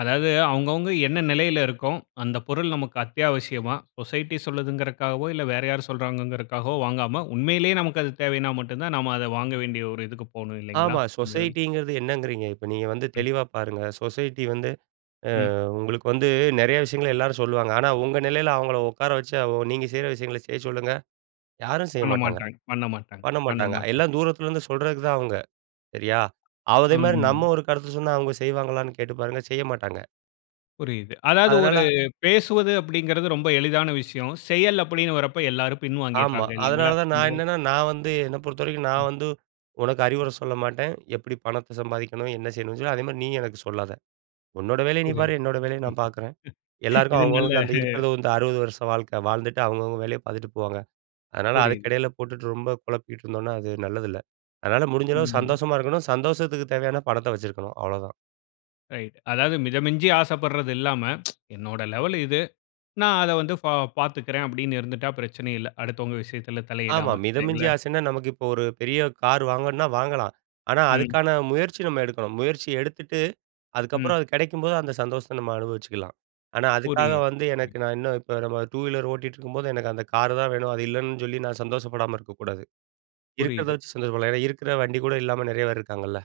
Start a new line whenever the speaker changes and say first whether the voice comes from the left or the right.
left: அதாவது, அவங்கவங்க என்ன நிலைல இருக்கோம்? அந்த பொருள் நமக்கு அத்தியாவசியமா? சொசைட்டி சொல்லுதுங்கிறதுக்காகவோ, இல்ல வேற யாரும் சொல்றாங்கங்கிறதுக்காகவோ வாங்காம, உண்மையிலேயே நமக்கு அது தேவைன்னா மட்டும்தான் நாம அத வாங்க வேண்டிய ஒரு இதுக்கு போணும் இல்லைங்களா?
right: ஆமா,
left: இந்ததுல.
right: சொசைட்டிங்கிறது என்னங்கிறீங்க? இப்ப நீங்க வந்து
left: ம்.
right: தெளிவா பாருங்க. சொசைட்டி வந்து, அ
left: ம்.
right: உங்களுக்கு வந்து நெறைய விஷயங்கள எல்லாரும் சொல்லுவாங்க. ஆனா உங்க நிலையில அவங்கள உட்கார வச்சு, நீங்க செய்ற விஷயங்கள செய்ய சொல்லுங்க, யாரும் செய்ய மாட்டாங்க,
left: பண்ணமாட்டாங்க, பண்ணமாட்டாங்க,
right: பண்ண
left: பண்ண
right: மாட்டாங்க,
left: மாட்டாங்க.
right: எல்லாம் தூரத்துலருந்து சொல்றதுக்கு தான் அவங்க. சரியா? அதே மாரி
left: ம்.
right: நம்ம ஒரு கருத்து சொன்னா, அவங்க செய்வாங்களான்னு கேட்டுப் பாருங்க, செய்ய மாட்டாங்க.
left: புரியுது. அதாவது ஒரு
right: அதனால
left: பேசுவது அப்டிங்கிறது ரொம்ப எளிதான விஷயம். செயல் அப்டின்னு வரப்ப எல்லாரும்
right: ஆமா,
left: பின்வாங்கிடுறாங்க இல்லைங்களா?
right: அதனால தான்
left: இந்த
right: நான் என்னன்னா, நான் வந்து என்ன பொறுத்த வரைக்கும் நான்
left: ம்.
right: வந்து உனக்கு அறிவுர சொல்ல மாட்டேன். எப்டி பணத்த சம்பாதிக்கணும்? என்ன செய்யணும்னு சொல்லிட்டு. அதே மாரி நீ எனக்கு சொல்லாத. உன்னோட வேலைய நீ
left: புரிது.
right: பாரு, என்னோட வேலைய நான்
left: ம்
right: பார்க்றேன். எல்லாருக்கும்
left: இது
right: அவங்க
left: நல்ல
right: அவங்களுக்கு அந்த இருக்கிறது வந்து 60 வருஷ வாழ்க்க, வாழ்ந்துட்டு அவங்கவங்க வேலைய பார்த்துட்டு போவாங்க. அதனால அதுக்கு
left: புரியுது.
right: எடைல போட்டுட்டு ரொம்ப குழப்பிட்ருந்தோம்னா அது நல்லது இல்ல. அதனால முடிஞ்சளவுக்கு
left: ம்.
right: சந்தோஷமா இருக்கணும். சந்தோஷத்துக்கு தேவையான பணத்த வச்சிருக்கணும், அவ்ளோதான்.
left: ரைட். அதாவது மிதமிஞ்சி ஆசப்படுறது இல்லாம என்னோட லெவல் இது. நான் அத வந்து பா பாத்துக்றேன் அப்டின்னு இருந்துட்டா பிரச்சனையே இல்ல. அடுத்தவங்க விஷயத்துல
right: ஆமா
left: தலையிடாம,
right: மிதமிஞ்சி
left: இல்லைங்களா?
right: ஆசன்னா நமக்கு இப்போ ஒரு பெரிய கார் வாங்கணும்னா வாங்கலாம், ஆனா
left: ம்.
right: அதுக்கான முயற்சி நம்ம எடுக்கணும். முயற்சி எடுத்துட்டு அதுக்கப்புறம்
left: ம்.
right: அது கெடைக்கும்போது அந்த சந்தோஷத்த நம்ம அனுபவிச்சுக்கலாம். ஆனா அதுக்காக
left: புரியது.
right: வந்து
left: ம.
right: எனக்கு நான் இன்னும் இப்ப நம்ம 2 வீலர் ஓட்டிட்டுருக்கும்போது எனக்கு அந்த கார் தான் வேணும். அது இல்லன்னு சொல்லி நான் சந்தோஷப்படாம இருக்கக்கூடாது. இருக்றத
left: புரியுது.
right: வச்சு சந்தோஷப்படலாம். ஏன்னா, இருக்குற வண்டி கூட இல்லாம நெறைய பேர் இருக்காங்கல்ல.